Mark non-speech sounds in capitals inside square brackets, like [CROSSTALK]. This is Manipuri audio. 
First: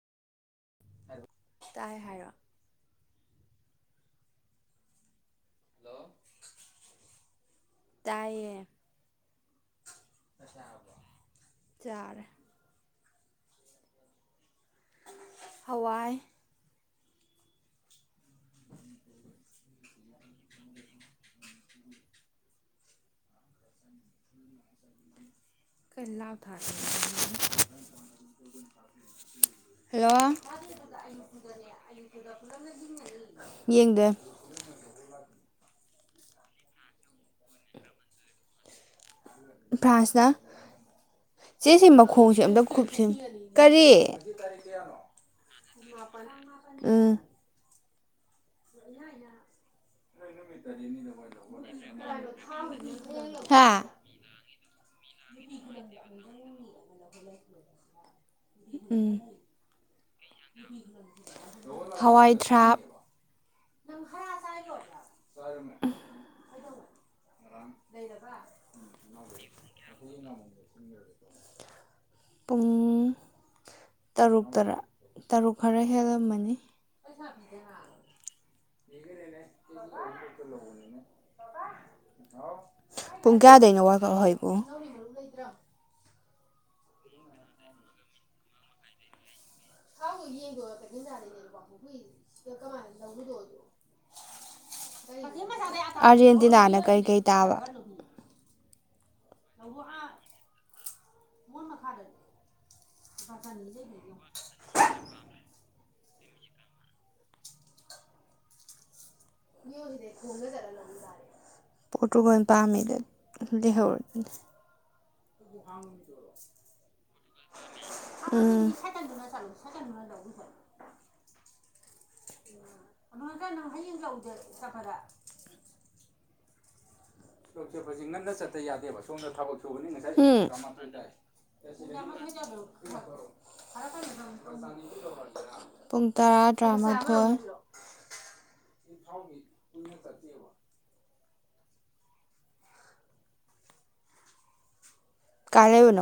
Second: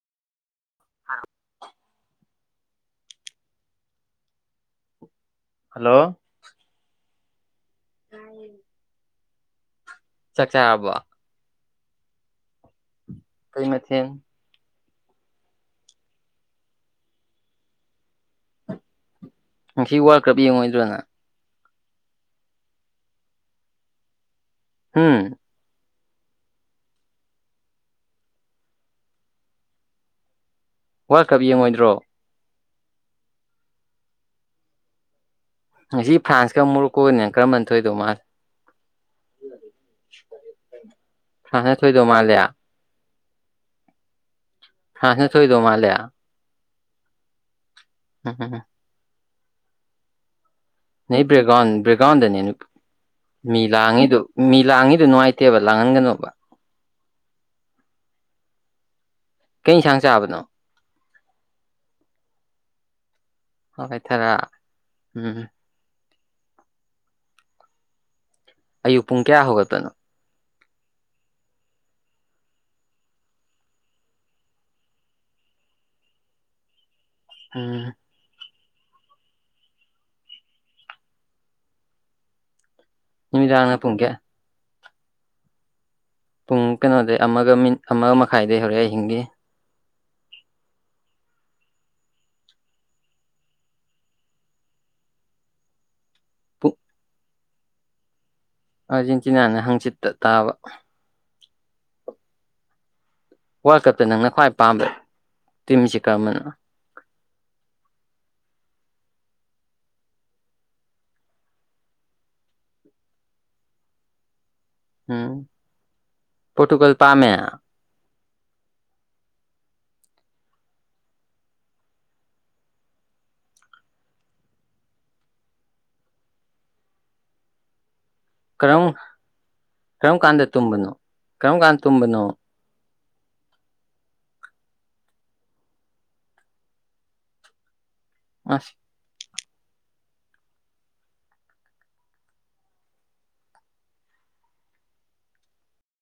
ꯇꯥꯏ ꯍꯥꯏꯔꯛꯑꯣ ꯍꯜꯂꯣ ꯇꯥꯏꯌꯦ ꯆꯥꯛ ꯆꯥꯔꯕꯣ ꯆꯥꯔꯦ ꯀꯩ ꯃꯊꯦꯟ ꯍꯋꯥꯏ ꯉꯁꯤ ꯋꯥꯔꯜ ꯀꯞ ꯌꯦꯡꯉꯣꯏꯗ꯭ꯔꯣ ꯅ ꯍꯝ [UNINTELLIGIBLE] ꯍꯜꯂꯣ ꯋꯥꯔꯜ ꯀꯞ ꯌꯦꯡꯉꯣꯏꯗ꯭ꯔꯣ ꯌꯦꯡꯗꯦ ꯉꯁꯤ ꯐ꯭ꯔꯥꯟꯁꯀ ꯃꯨꯔꯣꯛꯀꯣꯒꯅꯦ ꯀꯔꯝꯕꯅ ꯊꯣꯢꯗꯩ ꯃꯥꯜꯂꯦ ꯐ꯭ꯔꯥꯟꯁꯅ ꯐ꯭ꯔꯥꯟꯁꯅ ꯆꯦꯁꯤ ꯊꯣꯏꯗꯧ ꯃꯥꯜꯂꯦ ꯃꯈꯣꯡꯁꯦ ꯑꯝꯇ ꯀꯨꯞꯁꯤꯝ ꯀꯔꯤ ꯐ꯭ꯔꯥꯟꯁꯅ ꯊꯣꯏꯗꯧ ꯃꯥꯜꯂꯦ ꯎꯝ ꯎꯝ ꯎꯝ ꯎꯝ [INAUDIBLE] [INAUDIBLE] ꯅꯣꯏ ꯕ꯭ꯔꯦꯛꯒ꯭ꯔꯥꯎꯟ ꯕ꯭ꯔꯦꯛꯒ꯭ꯔꯥꯎꯟꯗꯅꯦ ꯃꯤ ꯍꯥ ꯂꯥꯡꯉꯤꯗꯨ ꯃꯤ ꯂꯥꯡꯉꯤꯗꯨ ꯅꯨꯡꯉꯥꯏ ꯇꯦꯕ ꯂꯥꯡꯍꯟꯒꯅꯣꯕ ꯎꯝ ꯀꯩ ꯌꯦꯟꯁꯥꯡ ꯆꯥꯕꯅꯣ ꯍꯋꯥꯏ ꯊ꯭ꯔꯥꯛ ꯍꯋꯥꯢ ꯊꯔꯥꯛ ꯎꯝ [UNINTELLIGIBLE] ꯑꯌꯨꯛ ꯄꯨꯡ ꯀꯌꯥ ꯍꯧꯒꯠꯄꯥꯅꯣ ꯄꯨꯡ ꯇꯔꯨꯛꯇꯔꯥ ꯇꯔꯨꯛ ꯈꯔ ꯍꯦꯜꯂꯝꯃꯅꯤ ꯎꯝ [UNINTELLIGIBLE] ꯄꯨꯡ ꯅꯨꯃꯤꯗꯥꯡꯅ ꯀꯌꯥꯗꯩꯅꯣ ꯄꯨꯡ ꯋꯥꯜꯀꯞ ꯀꯌꯥ ꯍꯧꯋꯤꯕꯨ ꯄꯨꯡ ꯀꯩꯅꯣꯗꯩ ꯑꯃꯒ ꯃꯤꯅꯤꯠ ꯑꯃ ꯃꯈꯥꯏꯗꯩ ꯍꯧꯔꯦ ꯑꯍꯤꯡꯒꯤ [INAUDIBLE] [UNINTELLIGIBLE] [UNINTELLIGIBLE] ꯑꯥꯔꯖꯦꯟꯇꯤꯅꯥꯅ ꯀꯩꯀꯩ ꯇꯥꯕ ꯑꯥꯔꯖꯦꯟꯇꯤꯅꯥꯅ ꯍꯥꯡꯆꯤꯠꯇ ꯇꯥꯕ ꯃꯣꯏ ꯃꯈꯥꯗꯅꯤ ꯋꯥꯜꯀꯞꯇ ꯅꯪꯅ ꯈ꯭ꯋꯥꯏ ꯄꯥꯝꯕ ꯇꯤꯝꯁꯦ ꯀꯔꯝꯕꯅꯣ [UNINTELLIGIBLE] [INAUDIBLE] ꯄꯣꯔꯇꯨꯒꯜ ꯄꯥꯝꯃꯦꯗꯣ ꯂꯩꯍꯧꯔꯅꯤ ꯎꯝ ꯄꯣꯔꯇꯨꯒꯜ ꯄꯥꯝꯃꯦ ꯎꯝ [UNINTELLIGIBLE] [UNINTELLIGIBLE] [UNINTELLIGIBLE] ꯆꯠꯇ ꯀꯔꯝ ꯌꯥꯗꯦꯕ ꯁꯣꯝꯗ ꯊꯕꯛ ꯁꯨꯕꯅꯤꯅ ꯀꯔꯝ ꯀꯥꯟꯗ ꯇꯨꯝꯕꯅꯣ ꯀꯔꯝ ꯀꯥꯟꯗ ꯇꯨꯝꯕꯅꯣ [UNINTELLIGIBLE] [INAUDIBLE] [UNINTELLIGIBLE] ꯄꯨꯡ ꯇꯔꯥ ꯇ꯭ꯔꯥꯃꯥꯊꯣꯏ ꯑꯁ ꯀꯥꯏ ꯂꯩꯕꯅꯣ